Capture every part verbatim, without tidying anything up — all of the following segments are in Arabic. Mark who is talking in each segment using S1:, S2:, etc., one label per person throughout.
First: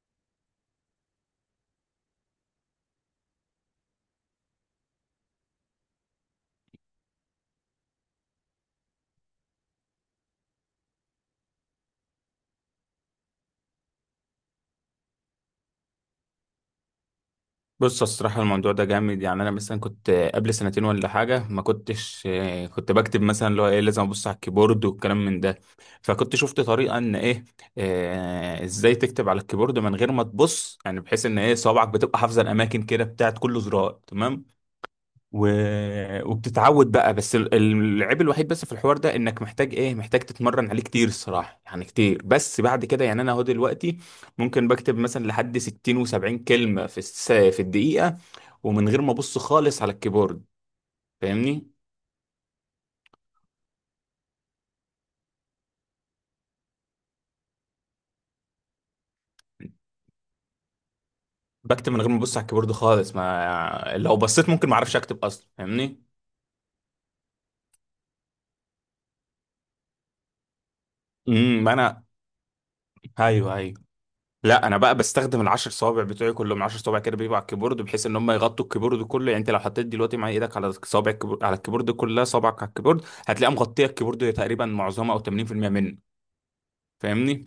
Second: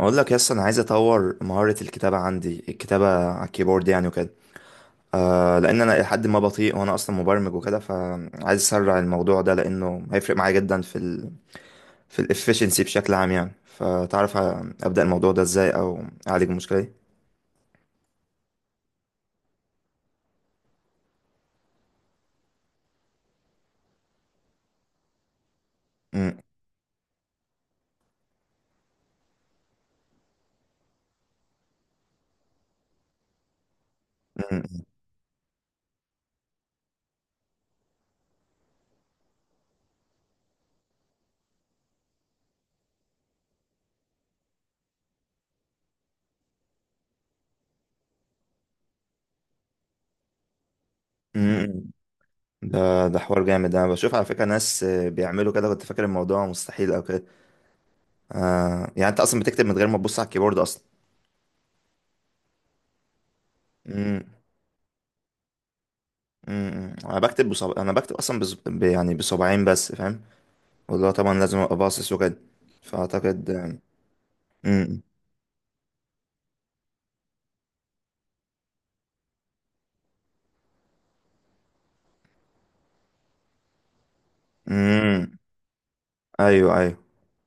S1: اقول لك يس، انا عايز اطور مهارة الكتابة عندي، الكتابة على الكيبورد يعني وكده. آه لان انا لحد ما بطيء، وانا اصلا مبرمج وكده، فعايز اسرع الموضوع ده لانه هيفرق معايا جدا في ال في الافشنسي بشكل عام يعني. فتعرف ابدا الموضوع ده ازاي او اعالج المشكلة دي؟
S2: بص، الصراحة الموضوع ده جامد. يعني أنا مثلا كنت قبل سنتين ولا حاجة ما كنتش آه، كنت بكتب مثلا اللي هو إيه لازم أبص على الكيبورد والكلام من ده. فكنت
S1: مم،
S2: شفت طريقة إن إيه آه، إزاي تكتب على الكيبورد من غير ما تبص، يعني بحيث إن إيه صوابعك بتبقى حافظة الأماكن كده بتاعت كل زرار. تمام
S1: مم،
S2: و... وبتتعود بقى. بس ال- العيب الوحيد بس في الحوار ده إنك محتاج إيه محتاج تتمرن عليه كتير الصراحة، يعني كتير. بس بعد كده يعني أنا أهو دلوقتي ممكن بكتب مثلا لحد ستين و70 كلمة في الس... في الدقيقة، ومن غير ما ابص خالص على الكيبورد. فاهمني؟
S1: مم. ده ده حوار جامد، انا بشوف على فكرة ناس آه، بيعملوا كده. كنت فاكر الموضوع مستحيل او كده. آه يعني انت اصلا بتكتب من غير ما تبص على الكيبورد اصلا؟
S2: بكتب من غير ما ابص على الكيبورد خالص، ما لو
S1: مم.
S2: بصيت ممكن ما اعرفش اكتب اصلا. فاهمني؟
S1: امم، انا بكتب بصب... انا بكتب اصلا بص... ب... يعني بصباعين بس فاهم، واللي هو طبعا لازم
S2: امم ما
S1: ابقى
S2: انا.
S1: باصص وكده. فاعتقد.
S2: ايوه ايوه. لا انا بقى
S1: امم،
S2: بستخدم العشر صوابع بتوعي كلهم. عشر صوابع كده بيبقوا على الكيبورد بحيث ان هم يغطوا الكيبورد كله. يعني انت لو حطيت دلوقتي مع ايدك على صابع الكيبورد على الكيبورد كلها، صابعك على الكيبورد هتلاقيها مغطيه الكيبورد تقريبا معظمها او
S1: امم،
S2: ثمانين في المئة منه.
S1: ايوه ايوه،
S2: فاهمني؟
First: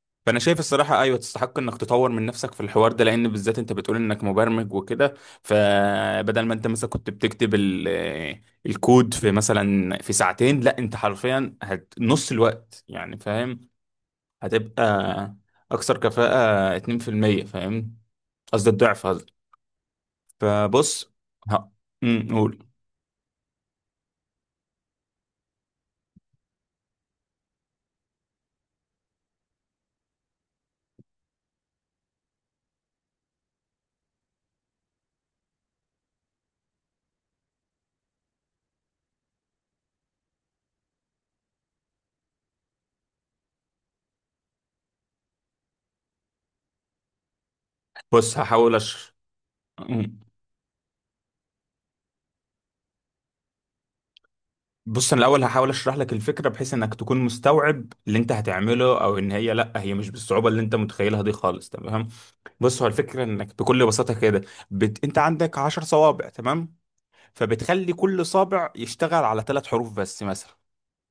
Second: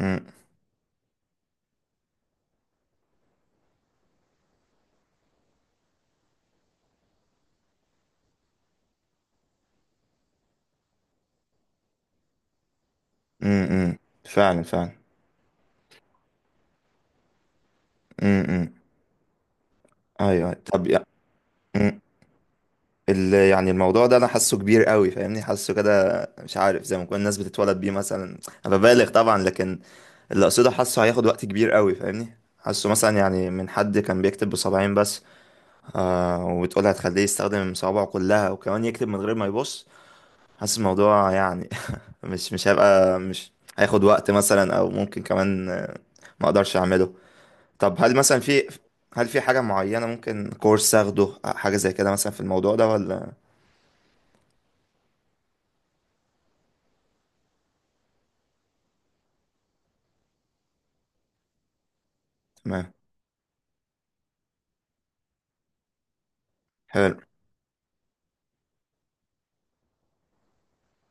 S1: امم،
S2: فانا شايف الصراحه ايوه تستحق انك تطور من نفسك في الحوار ده، لان بالذات انت بتقول انك مبرمج وكده. فبدل ما انت مثلا كنت بتكتب ال- آه، الكود في مثلا في ساعتين، لا انت حرفيا هت نص الوقت. يعني فاهم؟
S1: امم، امم. فعلا فعلا.
S2: هتبقى اكثر كفاءه اثنين في المئة. فاهم؟
S1: امم، امم.
S2: قصدي الضعف قصدي.
S1: ايوه أيوة. طب يا-
S2: فبص ه...
S1: مم.
S2: أمم، قول.
S1: ال... يعني الموضوع ده انا حاسه كبير قوي، فاهمني حاسه كده. مش عارف، زي ما كل الناس بتتولد بيه مثلا. انا ببالغ طبعا، لكن اللي اقصده حاسه هياخد وقت كبير قوي فاهمني. حاسه مثلا يعني من حد كان بيكتب بصباعين بس، آه وتقول هتخليه يستخدم صوابعه كلها وكمان يكتب من غير ما يبص، حاسس الموضوع يعني مش مش هيبقى، مش هياخد وقت مثلا، او ممكن كمان آه، ما اقدرش اعمله. طب هل
S2: بص
S1: مثلا في،
S2: هحاول أش...
S1: هل في حاجة معينة، ممكن كورس اخده حاجة زي كده مثلا في الموضوع ده ولا؟
S2: بص انا الاول هحاول اشرح لك الفكره بحيث انك تكون مستوعب اللي انت هتعمله، او ان هي لا هي مش بالصعوبه اللي انت متخيلها دي خالص. تمام؟ بص هو
S1: تمام.
S2: الفكره انك بكل بساطه كده بت... انت عندك عشر صوابع. تمام؟
S1: حلو.
S2: فبتخلي كل صابع يشتغل على ثلاث حروف بس مثلا.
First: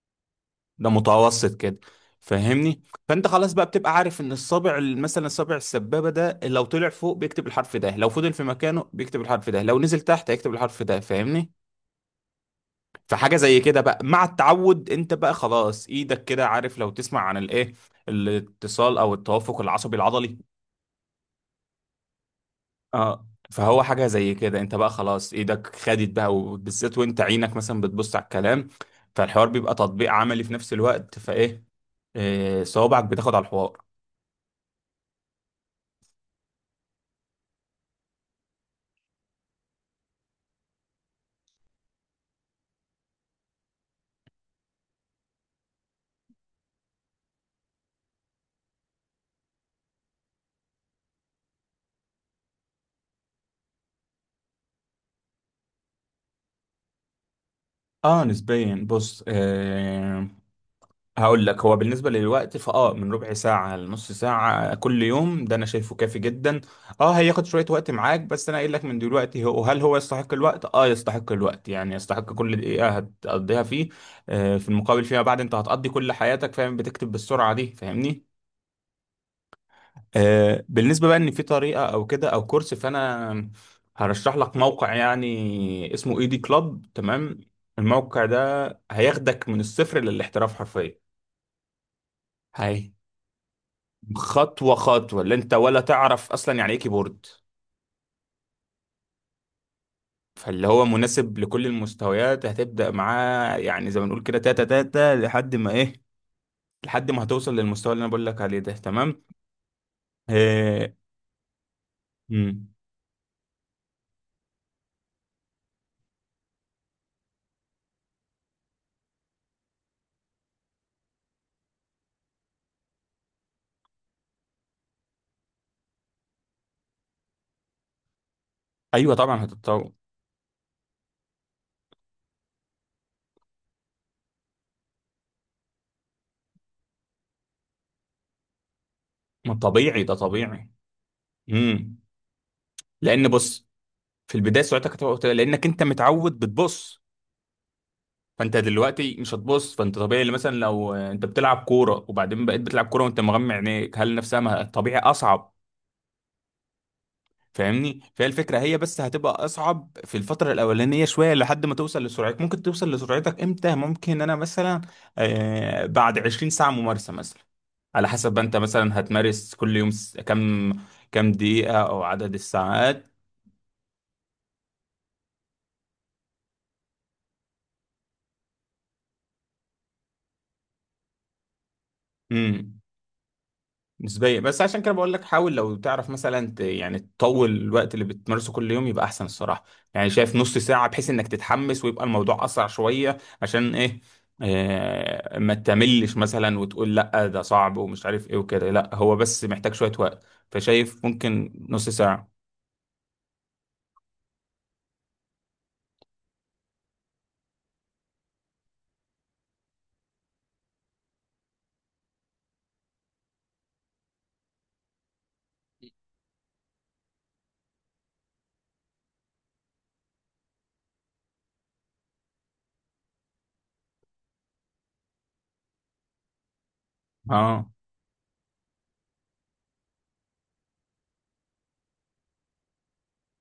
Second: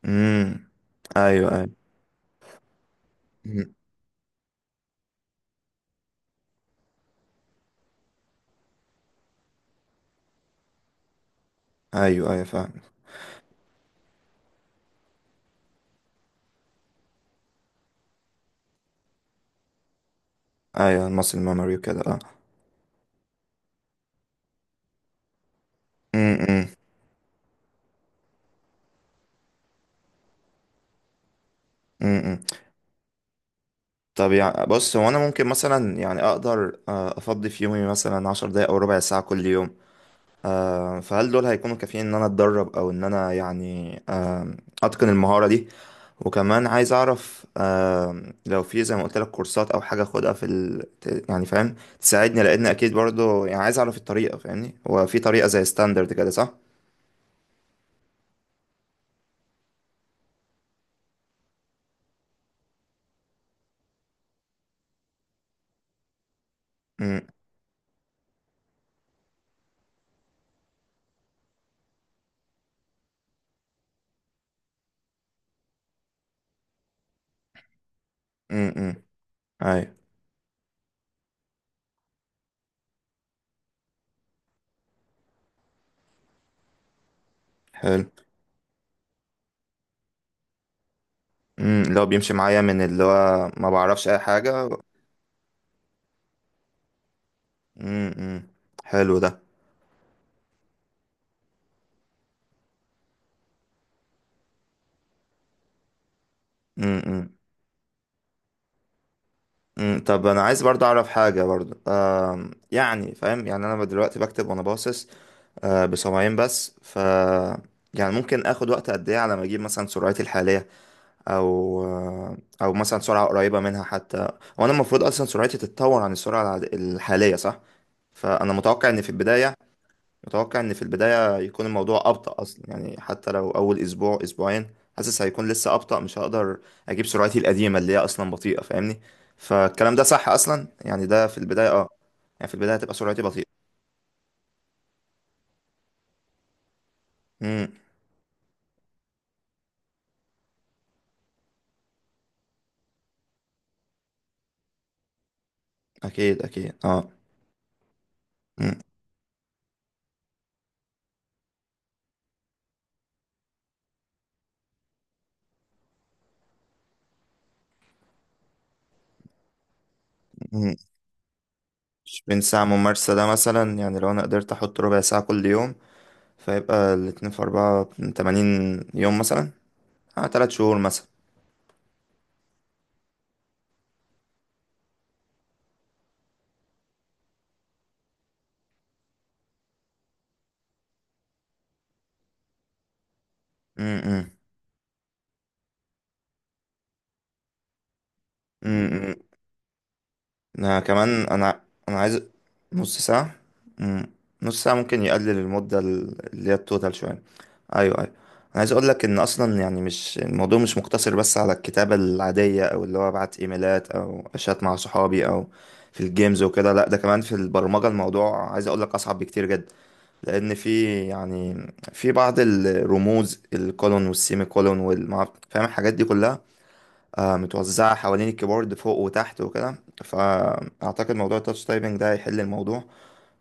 S1: امم،
S2: ده
S1: ايوه
S2: متوسط
S1: ايوه.
S2: كده. فاهمني؟ فانت خلاص بقى
S1: مم.
S2: بتبقى عارف ان الصابع مثلا الصابع السبابه ده لو طلع فوق بيكتب الحرف ده، لو فضل في مكانه بيكتب الحرف ده، لو نزل تحت هيكتب الحرف ده. فاهمني؟
S1: ايوه ايوه فاهم.
S2: فحاجة زي كده بقى مع التعود، انت بقى خلاص ايدك كده عارف. لو تسمع عن الايه الاتصال او التوافق العصبي العضلي.
S1: ايوه المصل ميموري وكده اه.
S2: اه فهو حاجة زي كده. انت بقى خلاص ايدك خدت بقى، وبالذات وانت عينك مثلا بتبص على الكلام. فالحوار بيبقى تطبيق عملي في نفس الوقت. فايه
S1: امم.
S2: آه، صوابعك بتاخد على الحوار.
S1: طب يعني بص، هو انا ممكن مثلا يعني اقدر آه، افضي في يومي مثلا عشر دقايق او ربع ساعة كل يوم. آه، فهل دول هيكونوا كافيين ان انا اتدرب، او ان انا يعني آم، اتقن المهارة دي؟ وكمان عايز اعرف آم، لو في زي ما قلت لك كورسات او حاجة اخدها في ال... ت- يعني فاهم، تساعدني. لان اكيد برضو يعني عايز اعرف الطريقة فاهمني. هو في طريقة زي ستاندرد كده صح؟
S2: اه نسبيا. بص آه هقول لك. هو بالنسبة للوقت فاه من ربع ساعة لنص ساعة كل يوم، ده انا شايفه كافي جدا. اه
S1: امم،
S2: هياخد شوية وقت معاك، بس انا قايل لك من دلوقتي. هو هل هو يستحق الوقت؟ اه يستحق الوقت. يعني يستحق كل دقيقة هتقضيها فيه. آه في المقابل فيما بعد انت هتقضي كل حياتك فاهم بتكتب بالسرعة دي. فاهمني؟
S1: امم، ايوه.
S2: آه بالنسبة بقى ان في طريقة او كده او كورس، فانا هرشح لك موقع يعني اسمه ايدي كلاب. تمام؟
S1: حلو.
S2: الموقع ده هياخدك من الصفر للاحتراف حرفيا.
S1: امم، اللي هو بيمشي معايا من
S2: هي
S1: اللي هو ما بعرفش اي حاجة.
S2: خطوة خطوة، اللي انت ولا تعرف اصلا يعني ايه كيبورد.
S1: امم. حلو ده.
S2: فاللي هو مناسب لكل المستويات. هتبدأ معاه يعني زي ما نقول كده تاتا تاتا لحد ما ايه لحد ما
S1: امم،
S2: هتوصل للمستوى اللي انا بقول لك عليه ده. تمام؟
S1: امم. طب انا عايز برضه
S2: إيه.
S1: اعرف حاجه برضه، آم،
S2: مم.
S1: يعني فاهم، يعني انا دلوقتي بكتب وانا باصص، آه، بسمعين بس ف، يعني ممكن اخد وقت قد ايه على ما اجيب مثلا سرعتي الحاليه، او آه، او مثلا سرعه قريبه منها حتى. وانا المفروض اصلا سرعتي تتطور عن السرعه العاد- الحاليه صح؟ فانا متوقع ان في
S2: ايوه طبعا
S1: البدايه،
S2: هتتطور.
S1: متوقع ان في البداية يكون الموضوع أبطأ أصلا يعني. حتى لو أول أسبوع أسبوعين، حاسس هيكون لسه أبطأ، مش هقدر أجيب سرعتي القديمة اللي هي أصلا بطيئة فاهمني.
S2: ما
S1: فالكلام ده
S2: طبيعي، ده
S1: صح أصلا
S2: طبيعي.
S1: يعني، ده في البداية أه.
S2: مم.
S1: يعني في البداية هتبقى سرعتي
S2: لان
S1: بطيئة.
S2: بص، في البداية سرعتك هتبقى قليلة لانك انت متعود بتبص.
S1: امم.
S2: فانت دلوقتي مش هتبص. فانت طبيعي، اللي مثلا لو آه، انت بتلعب كورة وبعدين بقيت بتلعب كورة وانت مغمى عينيك، هل نفسها ما- طبيعي اصعب.
S1: أكيد أكيد أه.
S2: فاهمني؟ فهي الفكره
S1: امم،
S2: هي بس هتبقى اصعب في الفتره الاولانيه شويه لحد ما توصل لسرعتك. ممكن توصل لسرعتك امتى؟ ممكن انا مثلا آه بعد عشرين ساعه ممارسه مثلا، على حسب ما انت مثلا هتمارس كل يوم س- كم
S1: أمم.
S2: كم دقيقه او عدد
S1: بين ساعة
S2: الساعات.
S1: ممارسة ده مثلا يعني، لو أنا قدرت أحط ربع ساعة كل يوم، فيبقى الاتنين في أربعة من تمانين يوم مثلا. أه تلات شهور مثلا.
S2: مم. نسبيا. بس عشان كده بقول لك حاول لو تعرف مثلا ت- يعني تطول الوقت اللي بتمارسه كل يوم يبقى احسن الصراحه. يعني شايف نص ساعه بحيث انك تتحمس ويبقى الموضوع اسرع شويه. عشان ايه
S1: امم،
S2: آه ما تملش مثلا وتقول لا ده صعب ومش عارف ايه وكده. لا
S1: امم.
S2: هو بس محتاج شويه وقت.
S1: انا
S2: فشايف
S1: كمان
S2: ممكن
S1: انا
S2: نص
S1: انا عايز
S2: ساعه.
S1: نص ساعة. مم. نص ساعة ممكن يقلل المدة ال- اللي هي التوتال شوية. ايوه ايوه، انا عايز اقول لك ان اصلا يعني، مش الموضوع مش مقتصر بس على الكتابة العادية، او اللي هو ابعت ايميلات او اشات مع صحابي، او في الجيمز وكده. لا، ده كمان في البرمجة الموضوع عايز اقول لك اصعب بكتير جدا. لان في يعني، في بعض الرموز، الكولون والسيمي كولون والمعرفة، فاهم الحاجات دي كلها آه،
S2: اه
S1: متوزعة حوالين الكيبورد فوق وتحت وكده. فأعتقد موضوع التاتش تايبنج ده هيحل الموضوع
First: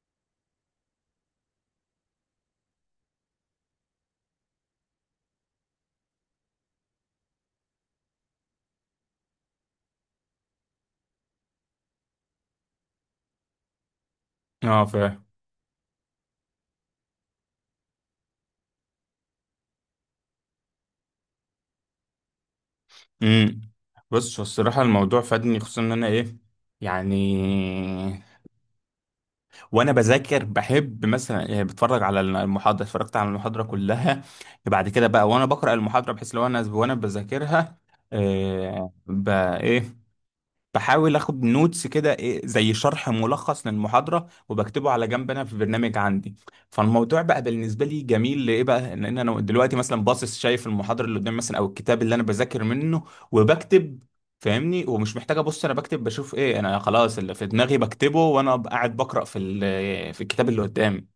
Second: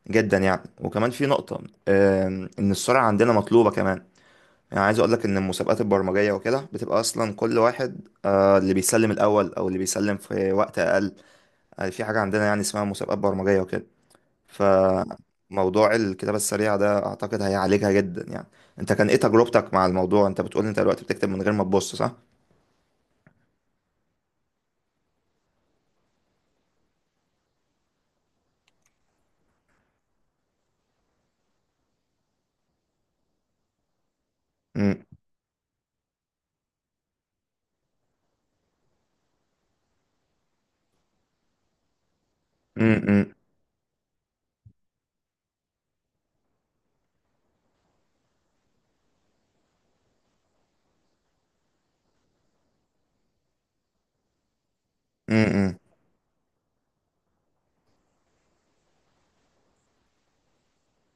S1: جدا يعني. وكمان في نقطة، آم، إن السرعة عندنا مطلوبة كمان. يعني عايز أقولك إن المسابقات البرمجية وكده بتبقى أصلا كل واحد آه، اللي بيسلم الأول أو اللي بيسلم في وقت أقل، آه، في حاجة عندنا يعني اسمها مسابقات برمجية وكده.
S2: اه فاهم.
S1: فموضوع الكتابة السريعة ده أعتقد هيعالجها جدا يعني. أنت كان إيه تجربتك مع الموضوع؟ أنت بتقول أنت دلوقتي بتكتب من غير ما تبص صح؟
S2: امم بص. هو الصراحه الموضوع فادني، خصوصا ان انا ايه يعني وانا بذاكر بحب مثلا. يعني بتفرج على المحاضره، اتفرجت على المحاضره كلها، بعد
S1: م-
S2: كده بقى وانا بقرا المحاضره بحيث لو انا وانا بذاكرها آه، بقى ايه بحاول اخد نوتس كده، ايه زي
S1: م-
S2: شرح
S1: م-
S2: ملخص للمحاضره وبكتبه على جنب انا في برنامج عندي. فالموضوع بقى بالنسبه لي جميل لايه بقى؟ لان انا دلوقتي مثلا باصص شايف المحاضره اللي قدامي مثلا او الكتاب اللي انا بذاكر منه وبكتب. فاهمني؟ ومش
S1: م-
S2: محتاج ابص. انا
S1: م.
S2: بكتب بشوف ايه، انا خلاص اللي في دماغي بكتبه وانا قاعد بقرا في ال- في الكتاب اللي قدامي.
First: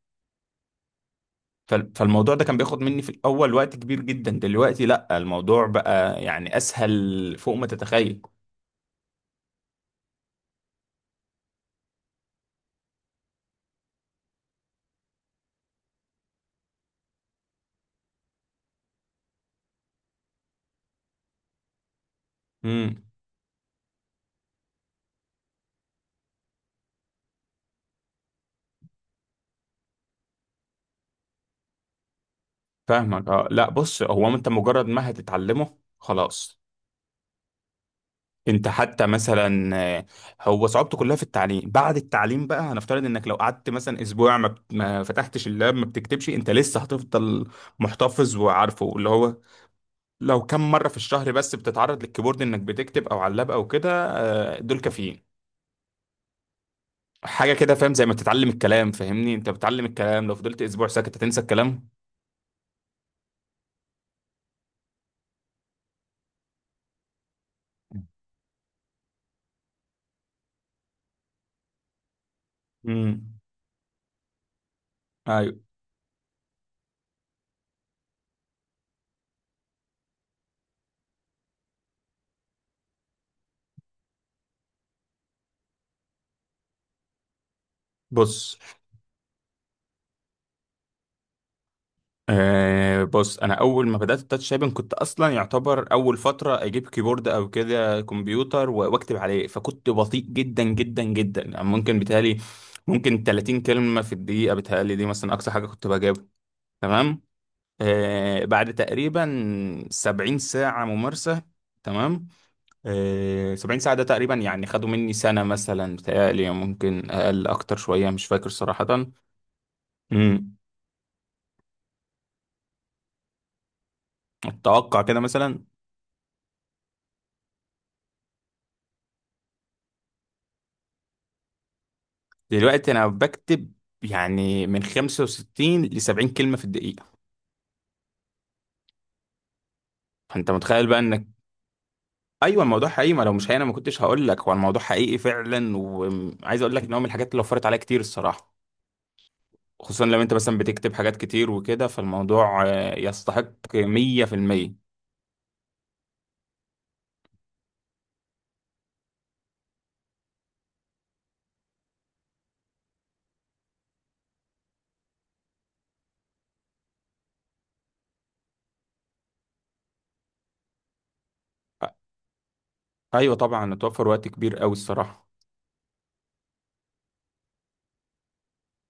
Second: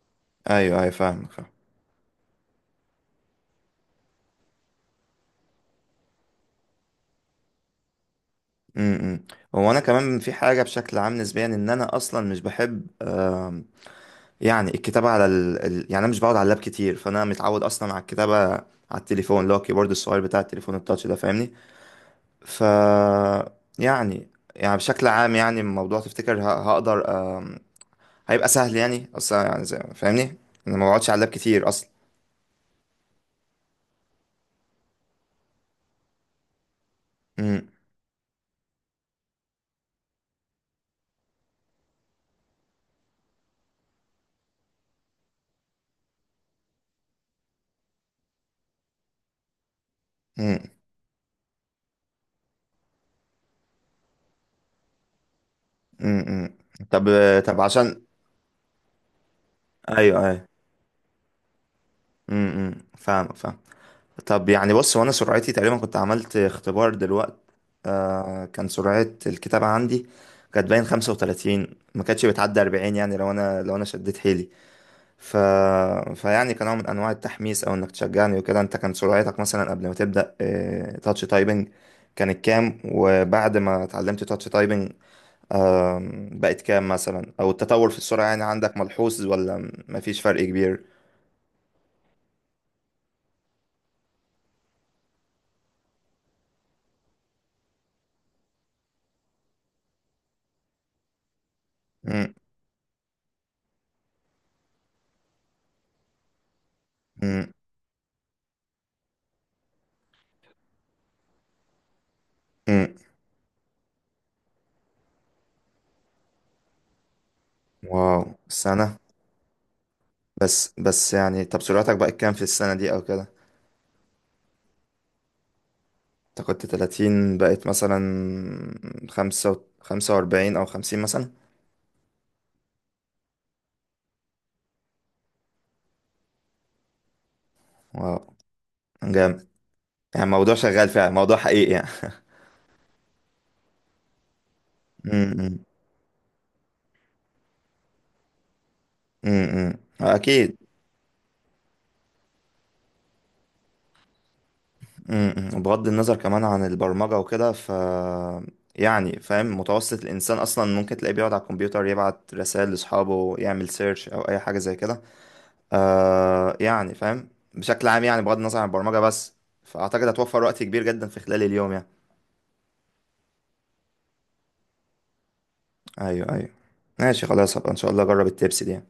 S1: ايوه ايوه فاهمك فاهم.
S2: فال- فالموضوع ده كان بياخد مني في الاول وقت كبير جدا. دلوقتي لا، الموضوع بقى يعني اسهل فوق ما تتخيل.
S1: امم، إمم. هو انا كمان في حاجه بشكل عام نسبيا، ان انا اصلا مش بحب أم، يعني الكتابه على ال... ال... يعني انا مش بقعد على اللاب كتير، فانا متعود اصلا على الكتابه على التليفون اللي هو الكيبورد الصغير بتاع التليفون التاتش ده فاهمني. ف
S2: امم
S1: يعني يعني بشكل عام يعني، الموضوع تفتكر ه... هقدر، أم، هيبقى سهل يعني اصلا يعني زي... فاهمني، انا ما بقعدش على اللاب كتير اصلا.
S2: فاهمك. اه لا بص، هو انت مجرد ما هتتعلمه خلاص.
S1: امم،
S2: انت حتى مثلا آه، هو صعوبته كلها في التعليم. بعد التعليم بقى هنفترض انك لو قعدت مثلا اسبوع ما, بت- ما فتحتش اللاب ما بتكتبش، انت لسه هتفضل محتفظ وعارفه. اللي هو لو
S1: امم،
S2: كم مرة في الشهر بس بتتعرض للكيبورد انك بتكتب او على اللاب او كده آه، دول كافيين.
S1: امم، إمم. طب،
S2: حاجة
S1: طب
S2: كده فاهم؟
S1: عشان،
S2: زي ما بتتعلم الكلام. فاهمني؟ انت بتتعلم
S1: ايوه
S2: الكلام، لو
S1: ايوه،
S2: فضلت اسبوع ساكت هتنسى الكلام.
S1: امم، إمم. فاهمك فاهم. طب يعني بص، وانا سرعتي تقريبا كنت عملت اختبار دلوقت آه، كان سرعة الكتابة عندي كانت باين خمسة وثلاثين، ما كانتش بتعدي أربعين يعني لو
S2: امم
S1: انا، لو انا شديت حيلي ف...
S2: ايوه.
S1: فيعني كان نوع من انواع التحميس او انك تشجعني وكده. انت كان سرعتك مثلا قبل ما تبدأ آه تاتش تايبنج كانت كام، وبعد ما اتعلمت تاتش تايبنج، آم، بقت كام مثلا؟ او التطور في السرعة يعني
S2: بص
S1: عندك ملحوظ، ولا مفيش فرق كبير؟
S2: أه. بص انا اول ما بدات التاتش تايبنج كنت اصلا يعتبر اول فتره اجيب كيبورد او كده كمبيوتر و- واكتب عليه. فكنت بطيء جدا جدا جدا. يعني ممكن
S1: مم،
S2: بيتهيألي ممكن تلاتين كلمه في الدقيقه بيتهيألي دي، مثلا اقصى حاجه كنت بجيبها. تمام؟
S1: مم،
S2: أه بعد تقريبا سبعين ساعه ممارسه. تمام؟
S1: مم.
S2: أه سبعين ساعه ده تقريبا يعني خدوا مني سنه مثلا بيتهيألي، ممكن اقل اكتر شويه
S1: واو
S2: مش فاكر صراحه.
S1: سنة.
S2: امم
S1: بس بس يعني، طب سرعتك بقت كام في السنة دي أو كده؟
S2: اتوقع كده مثلا.
S1: انت كنت تلاتين، بقت مثلا خمسة و- خمسة وأربعين أو خمسين مثلا.
S2: دلوقتي انا بكتب يعني من خمسه وستين ل سبعين كلمه في الدقيقه.
S1: واو، جامد. يعني
S2: فانت
S1: موضوع
S2: متخيل
S1: شغال
S2: بقى
S1: فعلا،
S2: انك
S1: موضوع حقيقي يعني.
S2: ايوه الموضوع حقيقي. ما لو مش حقيقي انا ما كنتش هقول لك. هو الموضوع حقيقي
S1: امم،
S2: فعلا، وعايز اقول لك ان هو من الحاجات اللي وفرت عليا كتير الصراحه.
S1: امم.
S2: خصوصا لو انت
S1: اكيد.
S2: مثلا بتكتب حاجات كتير وكده، فالموضوع آه، يستحق مئة في المئة.
S1: امم. بغض النظر كمان عن البرمجة وكده، ف يعني فاهم، متوسط الانسان اصلا ممكن تلاقيه بيقعد على الكمبيوتر يبعت رسائل لاصحابه، يعمل سيرش او اي حاجة زي كده آه، يعني فاهم، بشكل عام يعني، بغض النظر عن البرمجة بس، فأعتقد هتوفر وقت كبير جدا في خلال اليوم يعني.
S2: ايوه طبعا اتوفر وقت كبير قوي الصراحه.
S1: أيوه أيوه. ماشي، خلاص هبقى إن شاء الله أجرب التبس دي.